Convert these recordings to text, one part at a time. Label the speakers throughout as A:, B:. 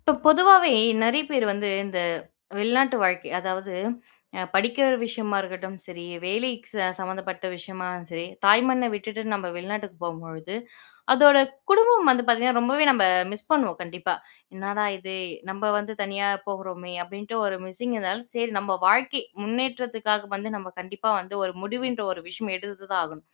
A: இப்போ பொதுவாவே நிறைய பேர் வந்து இந்த வெளிநாட்டு வாழ்க்கை, அதாவது படிக்கிற விஷயமா இருக்கட்டும் சரி, வேலை சம்மந்தப்பட்ட விஷயமா சரி, தாய் மண்ணை விட்டுட்டு நம்ம வெளிநாட்டுக்கு போம்பொழுது, அதோட குடும்பம் வந்து பார்த்தீங்கன்னா, ரொம்பவே நம்ம மிஸ் பண்ணுவோம் கண்டிப்பா. "என்னடா இது! நம்ம வந்து தனியா போகுறோமே!" அப்படின்ட்டு ஒரு மிஸ்ஸிங்னால, சரி நம்ம வாழ்க்கை முன்னேற்றத்துக்காக வந்து நம்ம கண்டிப்பா வந்து ஒரு முடிவுன்ற ஒரு விஷயம் எடுத்து தான் ஆகணும்.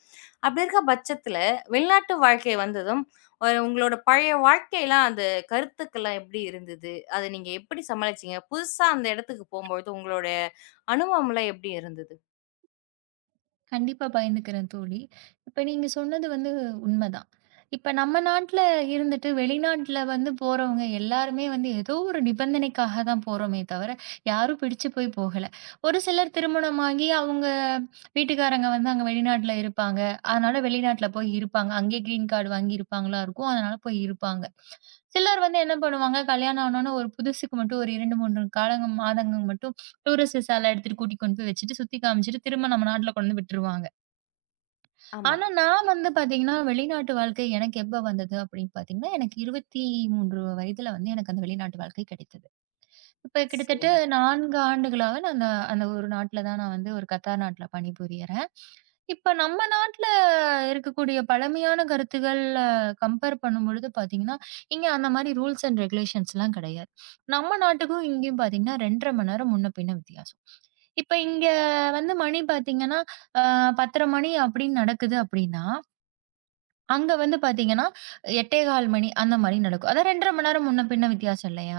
A: அப்படி இருக்க பட்சத்தில, வெளிநாட்டு வாழ்க்கை வந்ததும், ஒரு உங்களோட பழைய வாழ்க்கைலாம் அந்த கருத்துக்கள்லாம் எப்படி இருந்தது? அத நீங்க எப்படி சமாளிச்சீங்க? புதுசா அந்த இடத்துக்கு போம்போது உங்களுடைய அனுபவம்லாம் எப்படி இருந்தது?
B: கண்டிப்பா பகிர்ந்துக்கிறேன் தோழி. இப்ப நீங்க சொன்னது வந்து உண்மதான். இப்ப நம்ம நாட்ல இருந்துட்டு வெளிநாட்ல வந்து போறவங்க எல்லாருமே வந்து ஏதோ ஒரு நிபந்தனைக்காக தான் போறோமே தவிர, யாரும் பிடிச்சு போய் போகல. ஒரு சிலர் திருமணமாகி அவங்க வீட்டுக்காரங்க வந்து அங்க வெளிநாட்ல இருப்பாங்க. அதனால வெளிநாட்ல போய் இருப்பாங்க. அங்கே கிரீன் கார்டு வாங்கியிருப்பாங்களா இருக்கும். அதனால போய் இருப்பாங்க. சிலர் வந்து என்ன பண்ணுவாங்க, கல்யாணம் ஆனோனே ஒரு புதுசுக்கு மட்டும் ஒரு 2, 3 காலங்கள் மாதங்கள் மட்டும் டூரிஸ்ட் விசால எடுத்துட்டு கூட்டி கொண்டு போய் வச்சுட்டு, சுத்தி காமிச்சுட்டு, திரும்ப நம்ம நாட்ல கொண்டு வந்து விட்டுருவாங்க.
A: ஆமா.
B: ஆனா நான் வந்து பாத்தீங்கன்னா, வெளிநாட்டு வாழ்க்கை எனக்கு எப்ப வந்தது அப்படின்னு பாத்தீங்கன்னா, எனக்கு 23 வயதுல வந்து எனக்கு அந்த வெளிநாட்டு வாழ்க்கை கிடைத்தது. இப்ப கிட்டத்தட்ட
A: சரிங்க.
B: 4 ஆண்டுகளாக நான் அந்த அந்த ஒரு நாட்ல தான் நான் வந்து ஒரு கத்தார் நாட்ல பணிபுரியறேன். இப்ப நம்ம நாட்ல இருக்கக்கூடிய பழமையான கருத்துக்கள் கம்பேர் பண்ணும்பொழுது பார்த்தீங்கன்னா, இங்க அந்த மாரி ரூல்ஸ் அண்ட் ரெகுலேஷன்ஸ்லாம் கிடையாது. நம்ம நாட்டுக்கும் இங்கேயும் பார்த்தீங்கன்னா 2 1/2 மணி நேரம் முன்ன பின்ன வித்தியாசம். இப்ப இங்க வந்து மணி பார்த்தீங்கன்னா, அ 10:30 மணி அப்படின்னு நடக்குது அப்படின்னா, அங்க வந்து பாத்தீங்கன்னா, 8:15 மணி அந்த மாரி நடக்கும். அதான் 2 1/2 மணி நேரம் முன்ன பின்ன வித்தியாசம் இல்லையா?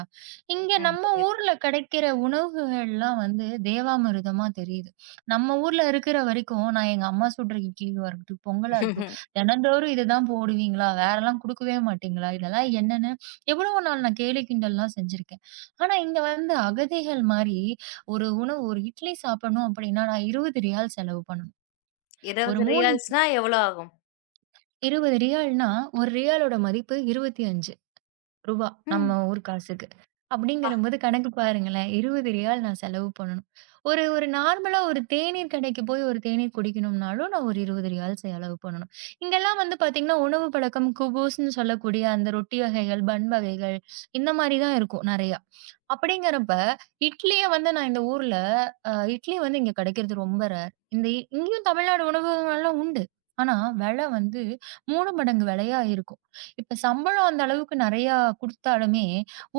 B: இங்க
A: ம்.
B: நம்ம
A: புரியுது.
B: ஊர்ல கிடைக்கிற உணவுகள்லாம் வந்து தேவாமிர்தமா தெரியுது. நம்ம ஊர்ல இருக்கிற வரைக்கும், நான் எங்க அம்மா சுடுற இட்லியா இருக்கட்டும், பொங்கலா இருக்கட்டும், தினந்தோறும் இதுதான் போடுவீங்களா? வேறலாம் குடுக்கவே மாட்டீங்களா? இதெல்லாம் என்னன்னு எவ்வளவு நாள் நான் கேலி கிண்டல்லாம் செஞ்சிருக்கேன். ஆனா இங்க வந்து அகதிகள் மாரி, ஒரு உணவு ஒரு இட்லி சாப்பிடணும் அப்படின்னா, நான் 20 ரியால் செலவு பண்ணணும். ஒரு
A: 20
B: 3
A: ரியால்ஸ்னா எவ்வளோ ஆகும்?
B: 20 ரியால்னா, ஒரு ரியாலோட மதிப்பு ரூ. 25
A: ம்.
B: நம்ம ஊர் காசுக்கு. அப்படிங்கிறபோது கணக்கு பாருங்களேன். 20 ரியால் நான் செலவு பண்ணணும். ஒரு ஒரு நார்மலா ஒரு தேநீர் கடைக்கு போய் ஒரு தேநீர் குடிக்கணும்னாலும், நான் ஒரு 20 ரியால் செலவு பண்ணணும். இங்கெல்லாம் வந்து பார்த்தீங்கன்னா, உணவு பழக்கம் குபோஸ்ன்னு சொல்லக்கூடிய அந்த ரொட்டி வகைகள், பன் வகைகள் இந்த மாரி தான் இருக்கும் நெறைய. அப்படிங்கிறப்ப, இட்லிய வந்து நான் இந்த ஊர்ல இட்லி வந்து இங்க கிடைக்கிறது ரொம்ப ரேர். இங்கேயும் தமிழ்நாடு உணவகங்கள்லாம் உண்டு. ஆனா, விலை வந்து 3 மடங்கு விலையா இருக்கும். இப்ப சம்பளம் அந்த அளவுக்கு நெறையா குடுத்தாலுமே,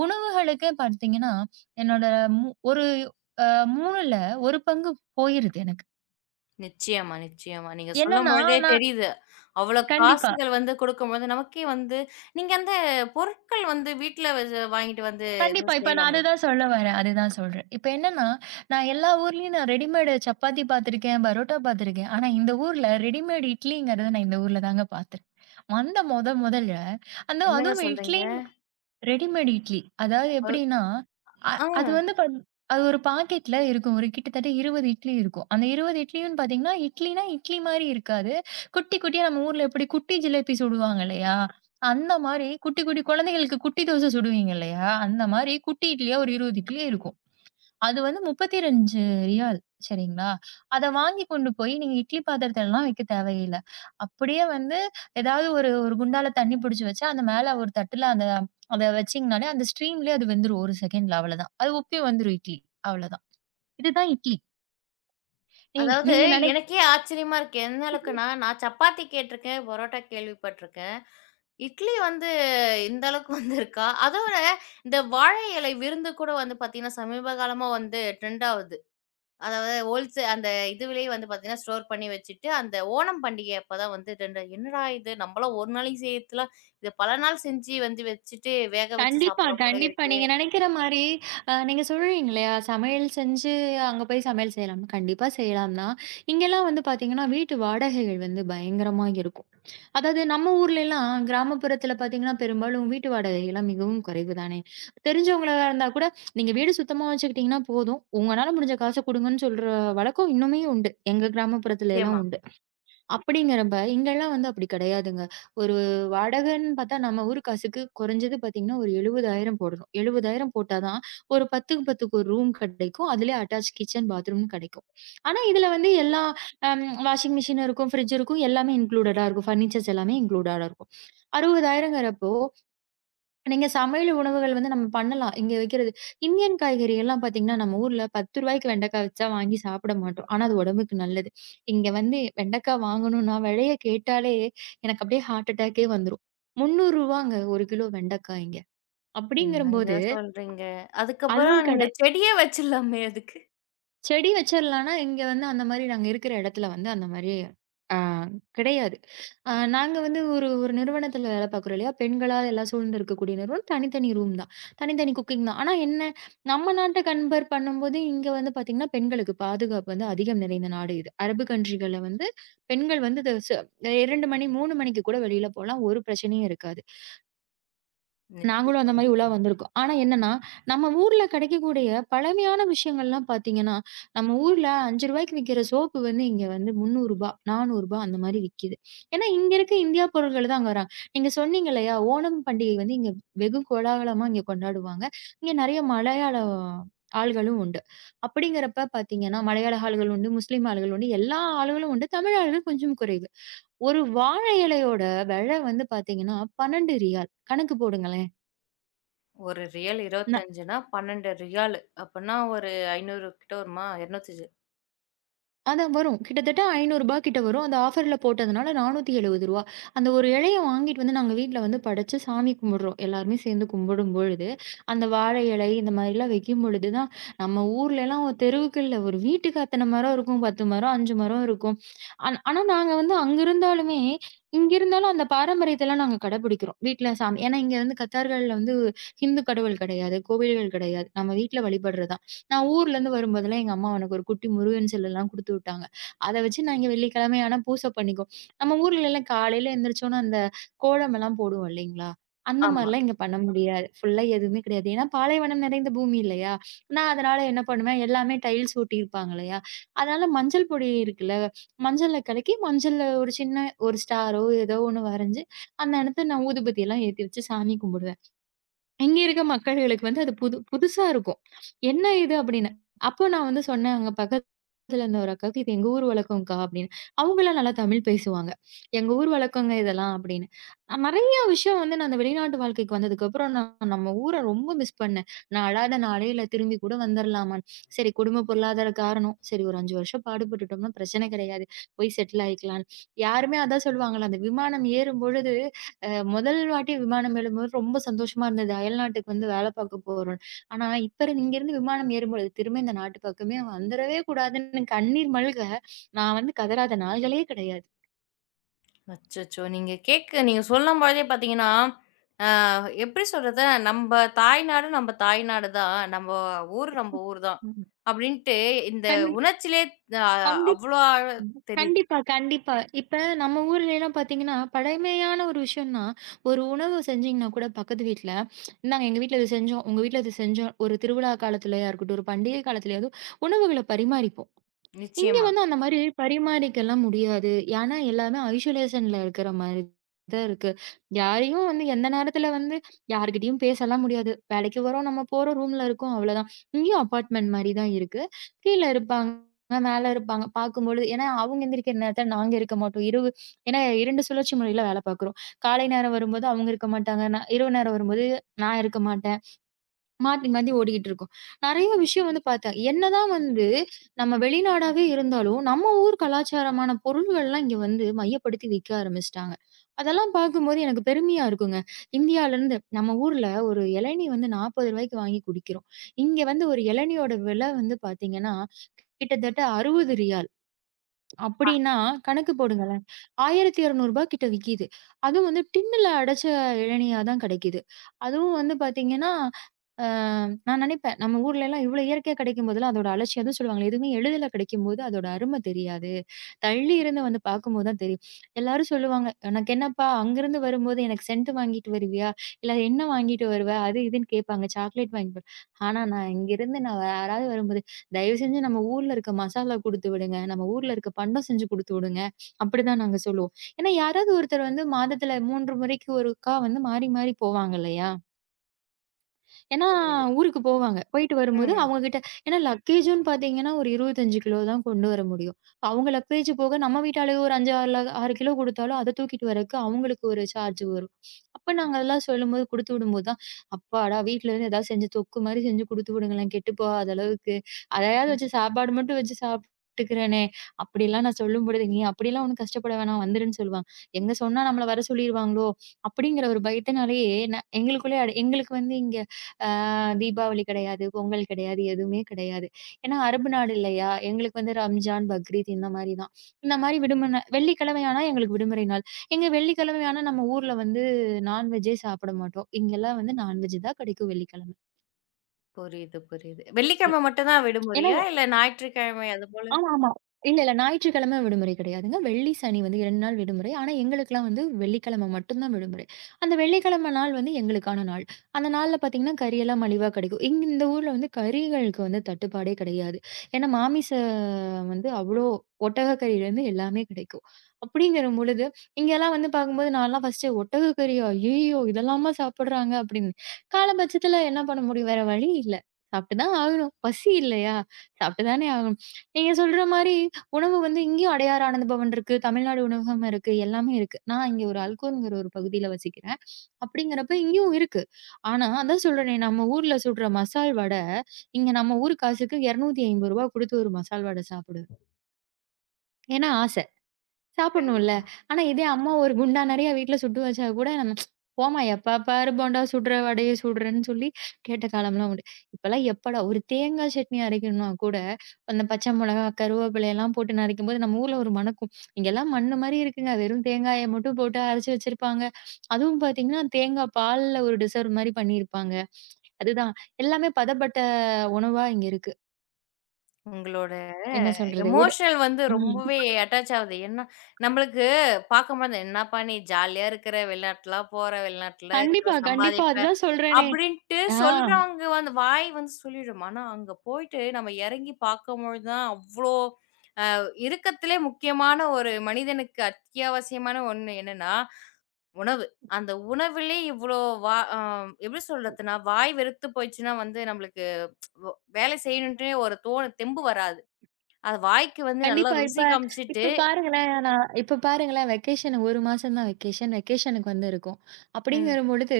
B: உணவுகளுக்கே பார்த்தீங்கன்னா, என்னோட மு ஒரு அ 3ல 1 பங்கு போயிருது எனக்கு.
A: நிச்சயமா, நிச்சயமா. நீங்க
B: என்னன்னா
A: சொல்லும்பொழுதே
B: நான்
A: தெரியுது. அவ்வளோ
B: கண்டிப்பா.
A: காசுகள் வந்து கொடுக்கும்போது, நமக்கே வந்து நீங்க அந்த பொருட்கள் வந்து வீட்ல வாங்கிட்டு வந்து
B: கண்டிப்பா.
A: எதுவும்
B: இப்ப நான்
A: செய்யலாம்ல?
B: அதுதான் சொல்ல வரேன். அதுதான் சொல்றேன். இப்ப என்னன்னா, நான் எல்லா ஊர்லயும் ரெடிமேடு சப்பாத்தி பார்த்துருக்கேன், பரோட்டா பார்த்துருக்கேன். ஆனா இந்த ஊர்ல ரெடிமேட் இட்லிங்கிறத நான் இந்த ஊர்ல தாங்க பார்த்தேன். வந்த மொத மொதல்ல அந்த
A: என்னங்க
B: அதுவும்
A: சொல்றீங்க?
B: இட்லின்னு ரெடிமேட் இட்லி. அதாவது
A: அ
B: எப்படின்னா, அ
A: ஆ
B: அது வந்து பத் அது ஒரு பாக்கெட்ல இருக்கும். ஒரு கிட்டத்தட்ட 20 இட்லி இருக்கும். அந்த 20 இட்லியும் பார்த்தீங்கன்னா, இட்லினா இட்லி மாரி இருக்காது. குட்டி குட்டியா நம்ம ஊர்ல எப்படி குட்டி ஜிலேபி சுடுவாங்க இல்லையா? அந்த மாரி குட்டி குட்டி குழந்தைகளுக்கு குட்டி தோசை சுடுவீங்க இல்லையா? அந்த மாரி குட்டி இட்லியா ஒரு 20 இட்லி இருக்கும். அது வந்து ரூ. 32 சரிங்களா? அத வாங்கி கொண்டு போய் நீங்க இட்லி பாத்திரத்துலலாம் வைக்க தேவையில்ல. அப்படியே வந்து ஏதாவது ஒரு ஒரு குண்டால தண்ணி புடிச்சு வச்சு, அந்த மேல ஒரு தட்டுல அந்த அத வச்சீங்கனாலே, அந்த ஸ்ட்ரீம்லயே அது வெந்துரும் 1 செகண்ட்ல அவ்வளதான். அது உப்பி வந்துரும் இட்லி. அவ்வளதான். இதுதான் இட்லி. நீங்க
A: அதாவது
B: நீங்க நெனைக்
A: எனக்கே ஆச்சரியமா இருக்கு. எந்த அளவுக்குன்னா, நான் சப்பாத்தி கேட்டுருக்கேன், பரோட்டா கேள்விப்பட்டுருக்கேன். இட்லி வந்து இந்த அளவுக்கு வந்து இருக்கா? அதோட இந்த வாழை இலை விருந்து கூட வந்து பார்த்தீங்கன்னா, சமீப காலமா வந்து ட்ரெண்ட் ஆவுது. அதாவது ஹோல்சே அந்த இதுவிலேயே வந்து பார்த்தீங்கன்னா, ஸ்டோர் பண்ணி வச்சுட்டு, அந்த ஓணம் பண்டிகை அப்ப தான் வந்து 2 என்னடா இது நம்மலாம் ஒரு நாளைக்கு செய்யறதுலாம், இத பல நாள் செஞ்சு வந்து வச்சுட்டு, வேக வச்சு
B: கண்டிப்பா,
A: சாப்பிடுற போல
B: கண்டிப்பா.
A: இருக்கே!
B: நீங்க நெனைக்கிற மாரி நீங்க சொல்றீங்க இல்லையா? சமையல் செஞ்சு அங்க போய் சமையல் செய்யலாம். கண்டிப்பா செய்யலாம் தான். இங்கலாம் வந்து பாத்தீங்கன்னா, வீட்டு வாடகைகள் வந்து பயங்கரமா இருக்கும். அதாவது நம்ம ஊர்ல எல்லாம் கிராமப்புறத்துல பாத்தீங்கன்னா, பெரும்பாலும் வீட்டு வாடகைகள்லாம் மிகவும் குறைவு தானே! தெரிஞ்சவங்களா இருந்தா கூட, "நீங்க வீடு சுத்தமா வச்சுக்கிட்டீங்கன்னா போதும். உங்கனால முடிஞ்ச காச குடுங்கன்னு" சொல்ற வழக்கம் இன்னுமே உண்டு. எங்க கிராமப்புறத்துல
A: நிச்சயமா.
B: எல்லாம் உண்டு. அப்படிங்கிறப்ப, இங்கலாம் வந்து அப்படி கிடையாதுங்க. ஒரு வாடகைன்னு பார்த்தா, நம்ம ஊர் காசுக்கு குறைஞ்சது பார்த்தீங்கன்னா, ஒரு 70,000 போடணும். 70,000 போட்டா தான், ஒரு 10க்கு ஒரு ரூம் கிடைக்கும். அதிலயே அட்டாச் கிச்சன், பாத்ரூம்னு கிடைக்கும். ஆனா, இதில வந்து எல்லா வாஷிங் மிஷின் இருக்கும், ஃப்ரிட்ஜ் இருக்கும். எல்லாமே இன்க்ளூடடா இருக்கும். ஃபர்னிச்சர்ஸ் எல்லாமே இன்க்ளூடடா இருக்கும். 60,000ங்கிறப்ப நீங்க சமையல் உணவுகள் வந்து நம்ம பண்ணலாம். இங்க வைக்கிறது இந்தியன் காய்கறி எல்லாம் பார்த்தீங்கன்னா, நம்ம ஊர்ல ரூ. 10க்கு வெண்டைக்காய் வச்சா வாங்கி சாப்பிட மாட்டோம். ஆனா அது உடம்புக்கு நல்லது. இங்க வந்து வெண்டைக்காய் வாங்கணும்னா விலைய கேட்டாலே எனக்கு அப்படியே ஹார்ட் அட்டாக்கே வந்துரும். ரூ. 300ங்க 1 கிலோ வெண்டைக்காய்ங்க.
A: என்னங்க
B: அப்படிங்கிறபோது
A: சொல்றீங்க?
B: அதுவும்
A: அதுக்கப்புறம்
B: கட
A: நீங்க செடியே வச்சிடலாமே அதுக்கு.
B: செடி வச்சிரலான்னா, இங்க வந்து அந்த மாரி நாங்க இருக்கிற இடத்துல வந்து அந்த மாரி அ கிடையாது. நாங்க வந்து ஒரு ஒரு நிறுவனத்துல வேலை பார்க்குறோம் இல்லையா? பெண்களா எல்லாம் சூழ்ந்து இருக்கக்கூடிய நிறுவனம். தனித்தனி ரூம் தான். தனித்தனி குக்கிங் தான். ஆனா என்ன, நம்ம நாட்ட கம்பேர் பண்ணும்போது இங்க வந்து பார்த்தீங்கன்னா, பெண்களுக்கு பாதுகாப்பு வந்து அதிகம் நிறைந்த நாடு இது. அரபு கண்ட்ரிகள்ல வந்து பெண்கள் வந்து த ச 2 மணி, 3 மணிக்கு கூட வெளியில போலாம். ஒரு பிரச்சனையும் இருக்காது. நாங்களும்
A: நிச்சயமா,
B: அந்த மாரி உலா
A: நிச்சயமா.
B: வந்திருக்கோம். ஆனா என்னன்னா, நம்ம ஊர்ல கிடைக்கக்கூடிய பழமையான விஷயங்கள்லாம் பார்த்தீங்கன்னா, நம்ம ஊர்ல ரூ. 5க்கு விக்கிற சோப்பு வந்து இங்க வந்து ரூ. 300, ரூ. 400 அந்த மாரி விக்கிது. ஏன்னா, இங்க இருக்க இந்தியா பொருட்கள் தான் அங்க வராங்க. நீங்க சொன்னீங்க இல்லையா? ஓணம் பண்டிகை வந்து இங்க வெகு கோலாகலமா இங்க கொண்டாடுவாங்க. இங்க நெறைய மலையாள ஆள்களும் உண்டு. அப்படிங்கிறப்ப பார்த்தீங்கன்னா, மலையாள ஆள்கள் உண்டு, முஸ்லீம் ஆள்கள் உண்டு, எல்லா ஆளுகளும் உண்டு. தமிழ் ஆள்கள் கொஞ்சம் குறைவு. ஒரு வாழை இலையோட வெல வந்து பார்த்தீங்கன்னா, 12 ரியால் கணக்கு போடுங்களேன்.
A: ஒரு ரியல் 25னா, 12 ரியாலு. அப்பன்னா ஒரு 500 கிட்ட வருமா? 250
B: அதான் வரும். கிட்டத்தட்ட ரூ. 500 கிட்ட வரும். அந்த ஆஃபர்ல போட்டதுனால ரூ. 470. அந்த ஒரு இலைய வாங்கிட்டு வந்து நாங்க வீட்ல வந்து படைச்சு சாமி கும்பிடுறோம். எல்லாருமே சேர்ந்து கும்பிடும் பொழுது, அந்த வாழை இலை இந்த மாதிரிலாம் வைக்கும் பொழுது தான், நம்ம ஊர்லலாம் ஒரு தெருவுக்கு இல்ல, ஒரு வீட்டுக்கு அத்தன மரம் இருக்கும். 10 மரம், 5 மரம் இருக்கும். ஆனா நாங்க வந்து அங்க இருந்தாலுமே, இங்க இருந்தாலும் அந்த பாரம்பரியத்தலாம் நாங்க கடைபிடிக்கிறோம். வீட்ல சாமி ஏன்னா இங்க வந்து கத்தார்கள்ல வந்து ஹிந்து கடவுள் கிடையாது, கோவில்கள் கிடையாது. நம்ம வீட்ல வழிபடுறது நான் ஊர்லேருந்து வரும்போதெல்லாம் எங்க அம்மா எனக்கு ஒரு குட்டி முருகன் சிலைலாம் குடுத்து விட்டாங்க. அத வச்சு நாங்க வெள்ளிக்கிழமை ஆனா பூசை பண்ணிக்குவோம். நம்ம ஊர்லலாம் காலையில எந்திரிச்சோனே அந்த கோலமெல்லாம் போடுவோம் இல்லைங்களா? அந்த
A: ஆமா.
B: மாரிலாம் இங்க பண்ண முடியாது. ஃபுல்லா எதுவுமே கிடையாது. ஏன்னா பாலைவனம் நிறைந்த பூமி இல்லையா? நான் அதனால என்ன பண்ணுவேன், எல்லாமே டைல்ஸ் ஒட்டியிருப்பாங்க இல்லையா? அதனால மஞ்சள் பொடி இருக்குல்ல, மஞ்சள்ல கலக்கி மஞ்சள்ல ஒரு சின்ன ஒரு ஸ்டாரோ ஏதோ ஒண்ணு வரைஞ்சு, அந்த இடத்த நான் ஊதுபத்தியெல்லாம் ஏத்தி வச்சு சாமி கும்பிடுவேன். இங்க இருக்க மக்கள்களுக்கு வந்து அது புது புதுசா இருக்கும். "என்ன இது?" அப்படின்னு. அப்போ நான் வந்து சொன்னேன், "அங்க பக்கத்துல இருந்த ஒரு அக்காவுக்கு, இது எங்க ஊர் வழக்கம்க்கா" அப்படின்னு. அவங்கலாம் நல்லா தமிழ் பேசுவாங்க. "எங்க ஊர் வழக்கங்க இதெல்லாம்" அப்படின்னு. நெறைய விஷயம் வந்து நான் அந்த வெளிநாட்டு வாழ்க்கைக்கு வந்ததுக்கப்புறம் நான் நம்ம ஊர ரொம்ப மிஸ் பண்ணேன். நான் அழாத நாளே இல்ல, திரும்பி கூட வந்துரலாமான்னு. சரி குடும்ப பொருளாதார காரணம். சரி ஒரு 5 வருஷம் பாடுபட்டுட்டோம்னா பிரச்சனை கிடையாது. போய் செட்டில் ஆயிக்கலான்னு. யாருமே அதான் சொல்லுவாங்கல்ல, அந்த விமானம் ஏறும்பொழுது முதல் வாட்டி விமானம் ஏறும்போது ரொம்ப சந்தோஷமா இருந்தது. அயல்நாட்டுக்கு வந்து வேலை பார்க்க போறோம். ஆனா, இப்ப இருந்து இங்கேருந்து விமானம் ஏறும்பொழுது, திரும்ப இந்த நாட்டு பக்கமே வந்துரவே கூடாதுன்னு கண்ணீர் மல்க, நான் வந்து கதறாத நாள்களே கிடையாது.
A: அச்சச்சோ! நீங்க கேக்க நீங்க சொல்லும்போதே பார்த்தீங்கன்னா, அ எப்படி சொல்றது? நம்ப தாய்நாடு நம்ப தாய்நாடு தான். நம்ப ஊரு நம்ப ஊர் தான்.
B: ம்.
A: அப்படின்ட்டு இந்த
B: கண்
A: உணர்ச்சியிலே அ
B: கண்டிப்
A: அவ்வளோ ஆழ
B: ம்.
A: தெரியுது.
B: கண்டிப்பா, கண்டிப்பா. இப்ப நம்ம ஊர்லலாம் பார்த்தீங்கன்னா, பழமையான ஒரு விஷயம்னா, ஒரு உணவு செஞ்சீங்கன்னா கூட பக்கத்து வீட்ல, "இந்தாங்க எங்க வீட்ல இது செஞ்சோம். உங்க வீட்ல இது செஞ்சோம்." ஒரு திருவிழா காலத்துலயா இருக்கட்டும், ஒரு பண்டிகை காலத்துலயாவது உணவுகள பரிமாறிப்போம். இங்க
A: நிச்சயமா.
B: வந்து அந்த மாரி பரிமாறிக்கலாம் முடியாது. ஏன்னா, எல்லாமே ஐசோலேஷன்ல இருக்கிற மாரி தான் இருக்கு. யாரையும் வந்து எந்த நேரத்துல வந்து யார்கிட்டயும் பேசலாம் முடியாது. வேலைக்கு வரோம், நம்ம போறோம், ரூம்ல இருக்கோம் அவ்வளோதான். இங்கேயும் அபார்ட்மெண்ட் மாரி தான் இருக்கு. கீழ இருப்பாங்க, மேல இருப்பாங்க. பார்க்கும்பொழுது ஏன்னா அவங்க எந்திரிக்கிற நேரத்துல நாங்க இருக்க மாட்டோம். இரவு ஏன்னா 2 சுழற்சி முறையில வேல பார்க்குறோம். காலை நேரம் வரும்போது அவங்க இருக்க மாட்டாங்க. நான் இரவு நேரம் வரும்போது நான் இருக்க மாட்டேன். மாத்தி மாத்தி ஓடிக்கிட்டு இருக்கும். நெறைய விஷயம் வந்து பார்த்தேன். என்னதான் வந்து நம்ம வெளிநாடாவே இருந்தாலும், நம்ம ஊர் கலாச்சாரமான பொருள்கள்லாம் இங்க வந்து மையப்படுத்தி விக்க ஆரம்பிச்சுட்டாங்க. அதெல்லாம் பார்க்கும்போது எனக்கு பெருமையா இருக்குங்க. இந்தியாலருந்து நம்ம ஊர்ல ஒரு இளநீ வந்து ரூ. 40க்கு வாங்கி குடிக்கிறோம். இங்க வந்து ஒரு இளநியோட விலை வந்து பார்த்தீங்கன்னா, கிட்டத்தட்ட 60 ரியால். அப்படின்னா கணக்கு போடுங்களேன். ரூ. 1200 கிட்ட விக்கிது. அதுவும் வந்து டின்னுல அடைச்ச இளநியா தான் கிடைக்குது. அதுவும் வந்து பார்த்தீங்கன்னா அ நான் நினைப்பேன், நம்ம ஊர்லலாம் இவ்வளோ இயற்கையா கிடைக்கும்போதெல்லாம் அதோட அலட்சியம் அதுவும் சொல்லுவாங்களே, எதுவுமே எளிதில கிடைக்கும்போது அதோட அருமை தெரியாது. தள்ளி இருந்து வந்து பார்க்கும்போது தான் தெரியும். எல்லாரும் சொல்லுவாங்க, "உனக்கு என்னப்பா அங்கருந்து வரும்போது எனக்கு சென்ட் வாங்கிட்டு வருவியா? இல்ல என்ன வாங்கிட்டு வருவ?" அது இதுன்னு கேட்பாங்க. சாக்லேட் வாங்கிட்டு வ ஆனா நான் இங்கேருந்து வேற யாராவது வரும்போது, "தயவு செஞ்சு நம்ம ஊர்ல இருக்க மசாலா குடுத்து விடுங்க. நம்ம ஊர்ல இருக்க பண்டம் செஞ்சு குடுத்து விடுங்க." அப்படிதான் நாங்க சொல்லுவோம். ஏன்னா யாராவது ஒருத்தர் வந்து மாதத்துல 3 முறைக்கு ஒருக்கா வந்து மாறி மாறி போவாங்க இல்லையா? ஏன்னா,
A: புரியுது.
B: ஊருக்கு போவாங்க. போயிட்டு வரும்போது
A: ம்.
B: அவங்ககிட்ட ஏன்னா லக்கேஜுன்னு பார்த்தீங்கன்னா, ஒரு 25 கிலோ தான் கொண்டு வர முடியும். அவங்க லக்கேஜ் போக நம்ம வீட்டாளுக ஒரு 5, 6 ல 6 கிலோ குடுத்தாலும், அத தூக்கிட்டு வரக்கு அவங்களுக்கு ஒரு சார்ஜ் வரும். அப்ப நாங்க அதெல்லாம் சொல்லும்போது குடுத்து விடும்போது தான், அப்பாடா! வீட்லருந்து ஏதாவது செஞ்சு தொக்கு மாரி செஞ்சு குடுத்து விடுங்களேன், கெட்டு போகாத அளவுக்கு. அதையாவது வச்சு சாப்பாடு மட்டும் வச்சு சாப்பிட்டுக்கிறேனே! அப்படிலாம் நான் சொல்லும்பொழுது, நீ அப்படிலாம் ஒண்ணும் கஷ்டப்பட வேணாம் வந்துருன்னு சொல்லுவாங்க. எங்க சொன்னா நம்மள வர சொல்லிருவாங்களோ! அப்படிங்கிற ஒரு பயத்தினாலேயே, எங்களுக்குள்ளயே எங்களுக்கு வந்து இங்க அ தீபாவளி கிடையாது, பொங்கல் கிடையாது, எதுவுமே கிடையாது. ஏன்னா அரபு நாடு இல்லையா? எங்களுக்கு வந்து ரம்ஜான், பக்ரீத் இந்த மாரி தான். இந்த மாரி விடுமுன வெள்ளிக்கிழமை ஆனா எங்களுக்கு விடுமுறை நாள். எங்க வெள்ளிக்கிழமை ஆனா நம்ம ஊர்ல வந்து நான்வெஜ்ஜே சாப்பிட மாட்டோம். இங்கலாம் வந்து நான்வெஜ் தான் கிடைக்கும் வெள்ளிக்கிழமை.
A: புரியுது, புரியுது.
B: ஏ
A: வெள்ளிக்கிழமை மட்டும் தான்
B: ஏன்னா
A: விடுமுறையா? இல்ல ஞாயிற்றுக்கிழமை அதுபோல?
B: ஆமா, ஆமா. இல்ல, இல்ல. ஞாயிற்றுக்கிழமை விடுமுறை கிடையாதுங்க. வெள்ளி, சனி வந்து 2 நாள் விடுமுறை. ஆனா, எங்களுக்கெல்லாம் வந்து வெள்ளிக்கிழமை மட்டும் தான் விடுமுறை. அந்த வெள்ளிக்கிழமை நாள் வந்து எங்களுக்கான நாள். அந்த நாள்ல பார்த்தீங்கன்னா, கறியெல்லாம் மலிவா கிடைக்கும். இங்க இந்த ஊர்ல வந்து கறிகளுக்கு வந்து தட்டுப்பாடே கிடையாது. ஏன்னா, மாமிச வந்து அவ்ளோ ஒட்டக கறியிலேருந்து எல்லாமே கிடைக்கும். அப்படிங்கிற பொழுது, இங்கெல்லாம் வந்து பார்க்கும்போது நான்லாம் ஃபர்ஸ்ட்டு ஒட்டக கறியா? ஐயய்யோ! இதெல்லாமா சாப்பிடுறாங்க அப்படின்னு. காலபட்சத்தில என்ன பண்ண முடியும்? வேற வழி இல்ல. சாப்பிட்டு தான் ஆகணும். பசி இல்லையா? சாப்பிட்டு தானே ஆகணும். நீங்க சொல்ற மாரி, உணவு வந்து இங்கேயும் அடையார் ஆனந்தபவன் இருக்கு, தமிழ்நாடு உணவகம் இருக்கு, எல்லாமே இருக்கு. நான் இங்க ஒரு அல்கோங்கிற ஒரு பகுதியில வசிக்கிறேன். அப்படிங்கிறப்ப இங்கேயும் இருக்கு. ஆனா, அதான் சொல்றேனே, நம்ம ஊர்ல சுடுற மசால் வடை, இங்க நம்ம ஊரு காசுக்கு ரூ. 250 குடுத்து ஒரு மசால் வடை சாப்பிடுவேன். ஏன்னா ஆச. சாப்பிடணும்ல.
A: கண்டிப்பா.
B: ஆனா இதே அம்மா ஒரு குண்டா நெறைய வீட்ல சுட்டு வச்சா கூட, நம்ம போம்மா எப்ப பாரு போண்டா சுடுற, வடைய சுடுறன்னு சொல்லி கேட்ட காலம்லாம் உண்டு. இப்பலாம் எப்படா ஒரு தேங்காய் சட்னி அரைக்கணும்னா கூட, அந்த பச்சை மொளகா, கருவேப்பிலையெல்லாம் போட்டு நரைக்கும்போது நம்ம ஊர்ல ஒரு மணக்கும். இங்கெல்லாம் மண்ணு மாரி இருக்குங்க. வெறும் தேங்காய மட்டும் போட்டு அரைச்சு வச்சிருப்பாங்க. அதுவும் பார்த்தீங்கன்னா, தேங்காய் பால்ல ஒரு டிசர்வ் மாரி பண்ணியிருப்பாங்க. அதுதான். எல்லாமே பதப்பட்ட உணவா இங்க இருக்கு.
A: உங்களோட
B: என்ன சொல்றது? உட
A: எமோஷனல் வந்து
B: ம்.
A: ரொம்பவே அட்டாச் ஆகுது. ஏன்னா, நம்மளுக்கு பார்க்கும்போது, "என்னப்பா நீ ஜாலியா இருக்கிற, வெளிநாட்டுலாம் போற, வெளிநாட்டுல இருக்கிற,
B: கண்டிப்பா, கண்டிப்பா.
A: சம்பாதிப்ப"
B: அதுதான் சொல்றேனே.
A: அப்படின்ட்டு
B: ஆ.
A: சொல்றாங்க வந்து வாய் வந்து சொல்லிடும். ஆனா அங்க போயிட்டு நம்ம இறங்கி பார்க்கும்பொழுது தான் அவ்ளோ இருக்கத்திலே முக்கியமான ஒரு மனிதனுக்கு அத்தியாவசியமான ஒண்ணு என்னன்னா உணவு. அந்த உணவிலே இவ்ளோ வா அ எப்படி சொல்றதுன்னா, வாய் வெறுத்து போயிடுச்சுன்னா வந்து நம்மளுக்கு வ வேலை செய்யணுன்ட்டு ஒரு தோணு தெம்பு வராது. அது வாய்க்கு வந்து நல்லா
B: கண்டிப்பா. இப்ப
A: ருசி காமிச்சுட்டு
B: இப்ப பாருங்களேன், நான் இப்ப பாருங்களேன் வெக்கேஷன் 1 மாசம் தான் வெக்கேஷன். வெக்கேஷனுக்கு வந்து இருக்கும்.
A: ம்.
B: அப்படிங்கிறபொழுது,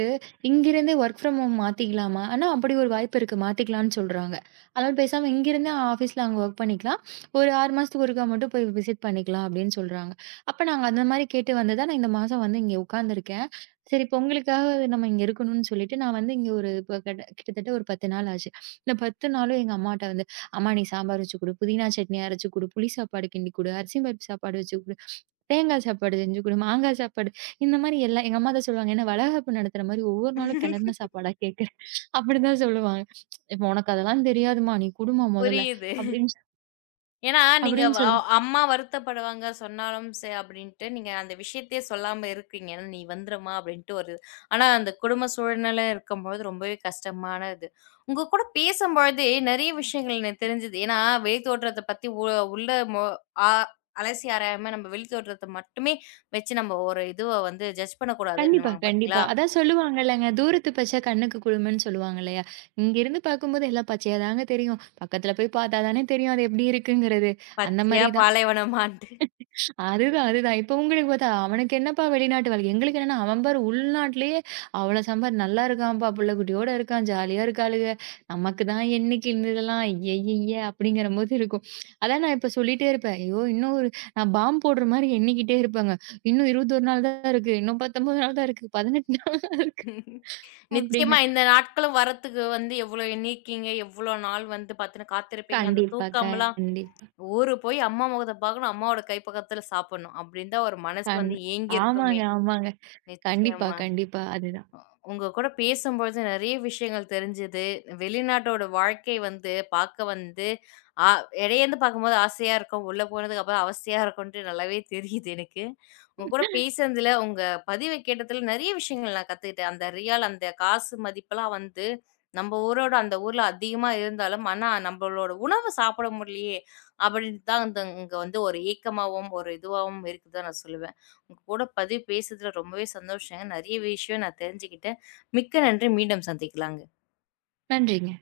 B: இங்கிருந்தே வொர்க் ஃப்ரம் ஹோம் மாத்திக்கலாமா? ஆனா, அப்படி ஒரு வாய்ப்பு இருக்கு. மாத்திக்கலாம்னு சொல்றாங்க. அதனால பேசாம இங்கிருந்தே ஆஃபீஸ்ல அங்க வொர்க் பண்ணிக்கலாம். ஒரு 6 மாசத்துக்கு ஒருக்கா மட்டும் போய் விசிட் பண்ணிக்கலாம் அப்படின்னு சொல்றாங்க. அப்ப நாங்க அந்த மாரி கேட்டு வந்து தான் நான் இந்த மாசம் வந்து இங்க உட்கார்ந்துருக்கேன். சரி இப்ப உங்களுக்காக நம்ம இங்க இருக்கணும்னு சொல்லிட்டு, நான் வந்து இங்க ஒரு இப்ப கிட்டத்தட்ட ஒரு 10 நாள் ஆச்சு. இந்த 10 நாளும் எங்க அம்மாட்ட வந்து அம்மா நீ சாம்பார் வச்சு குடு, புதினா சட்னி அரைச்சு குடு, புளி சாப்பாடு கிண்டி குடு, அரிசி பருப்பு சாப்பாடு வச்சு குடு, தேங்காய் சாப்பாடு செஞ்சு குடு, மாங்காய் சாப்பாடு இந்த மாரி எல்லாம் எங்க அம்மா தான் சொல்லுவாங்க. என்ன வளகாப்பு நடத்துற மாரி ஒவ்வொரு நாளும் கிளறுன சாப்பாடா கேட்குற அப்படிதான் சொல்லுவாங்க. இப்ப உனக்கு அதெல்லாம் தெரியாதும்மா, நீ குடும்மா முதல்ல
A: புரியுது.
B: அப்படின்னு
A: ஏன்னா, நீங்க
B: அப்படின்னு சொல்லு
A: அம்மா வருத்தப்படுவாங்க சொன்னாலும் சே அப்படின்ட்டு, நீங்க அந்த விஷயத்தையே சொல்லாம இருக்கீங்க. ஏன்னா "நீ வந்துரும்மா" அப்படின்ட்டு ஒரு ஆனா அந்த குடும்ப சூழ்நிலை இருக்கும்போது ரொம்பவே கஷ்டமானது. உங்க கூட பேசும்பொழுதே நெறைய விஷயங்கள் எனக்கு தெரிஞ்சது. ஏன்னா, வெளித்தோற்றத்த பத்தி உ உள்ள மொ ஆ அலசி ஆராயாம நம்ம வெளித்தோற்றத்த மட்டுமே வச்சு நம்ம ஒரு இதுவ வந்து ஜட்ஜ்
B: கண்டிப்பா,
A: பண்ணக்கூடாதுன்னுவாங்க
B: கண்டிப்பா.
A: பார்த்தீங்களா?
B: அதான் சொல்லுவாங்கல்லங்க, தூரத்து பச்சை கண்ணுக்கு குளுமன்னு சொல்லுவாங்க இல்லையா? இங்கிருந்து பார்க்கும்போது எல்லாம் பச்சையா தாங்க தெரியும். பக்கத்துல போய் பார்த்தா தானே தெரியும் அது எப்படி இருக்குங்கிறது. அந்த
A: பச்சையா
B: மாரி
A: பாலைவனமான்ட்டு.
B: அதுதான், அதுதான். இப்ப உங்களுக்கு பார்த்தா, அவனுக்கு என்னப்பா வெளிநாட்டு வேலை? எங்களுக்கு என்னன்னா, அவன் பாரு உள்நாட்டிலேயே அவ்வளோ சம்பார் நல்லா இருக்கான்ப்பா, புள்ளைக்குட்டியோட இருக்கான், ஜாலியா இருக்காளுக. நமக்கு தான் என்னைக்கு இந்த இதெல்லாம் ஐயய்யய்ய! அப்படிங்கிற போது இருக்கும். அதான் நான் இப்ப சொல்லிட்டே இருப்பேன். ஐயோ! இன்னும் ஒரு நான் பாம் போடுற மாரி எண்ணிக்கிட்டே இருப்பேங்க. இன்னும் 21 நாள் தான் இருக்கு. இன்னும் 19 நாள் தான் இருக்கு. 18 நாள் தான் இருக்கு.
A: நிச்சயமா
B: அப்படின்னு.
A: இந்த நாட்களும் வரத்துக்கு வந்து எவ்வளோ எண்ணியிருக்கீங்க, எவ்வளோ நாள் வந்து பார்த்தீங்கன்னா காத்திருப்பீங்க. அந்த
B: கண்டிப்பா,
A: தூக்கம்லாம்
B: கண்டிப்பா.
A: ஊரு போய் அம்மா முகத்த பார்க்கணும், அம்மாவோட கை பக்கத்துல சாப்பிடணும். அப்படின்னு தான் ஒரு மனசு
B: கண்
A: வந்து ஏங்கியிருக்குமே!
B: ஆமாங்க, ஆமாங்க. கண்டிப்பா,
A: நிச்சயமா.
B: கண்டிப்பா. அதுதான்.
A: அ உங்க கூட பேசும்பொழுது நெறைய விஷயங்கள் தெரிஞ்சது. வெளிநாட்டோட வாழ்க்கை வந்து பார்க்க வந்து ஆ இடையேருந்து பார்க்கும்போது ஆசையா இருக்கும். உள்ள போனதுக்கப்புறம் அவஸ்தையா இருக்கும்ன்ட்டு நல்லாவே தெரியுது எனக்கு. உங்க கூட பேசுனதுல, உங்க பதிவ கேட்டதுல நெறைய விஷயங்கள் நான் கத்துக்கிட்டேன். அந்த ரியால் அந்த காசு மதிப்பெல்லாம் வந்து நம்ம ஊரோட அந்த ஊர்ல அதிகமா இருந்தாலும், ஆனா நம்மளோட உணவு சாப்பிட முடியலையே! அப்படின்னு தான் வந்து இங்க வந்து ஒரு ஏக்கமாவும், ஒரு இதுவாவும் இருக்குதுதான் நான் சொல்லுவேன். உங்க கூட பதிவு பேசுறதுல ரொம்பவே சந்தோஷங்க. நிறைய விஷயம் நான் தெரிஞ்சுக்கிட்டேன். மிக்க நன்றி. மீண்டும் சந்திக்கலாங்க.
B: நன்றிங்க.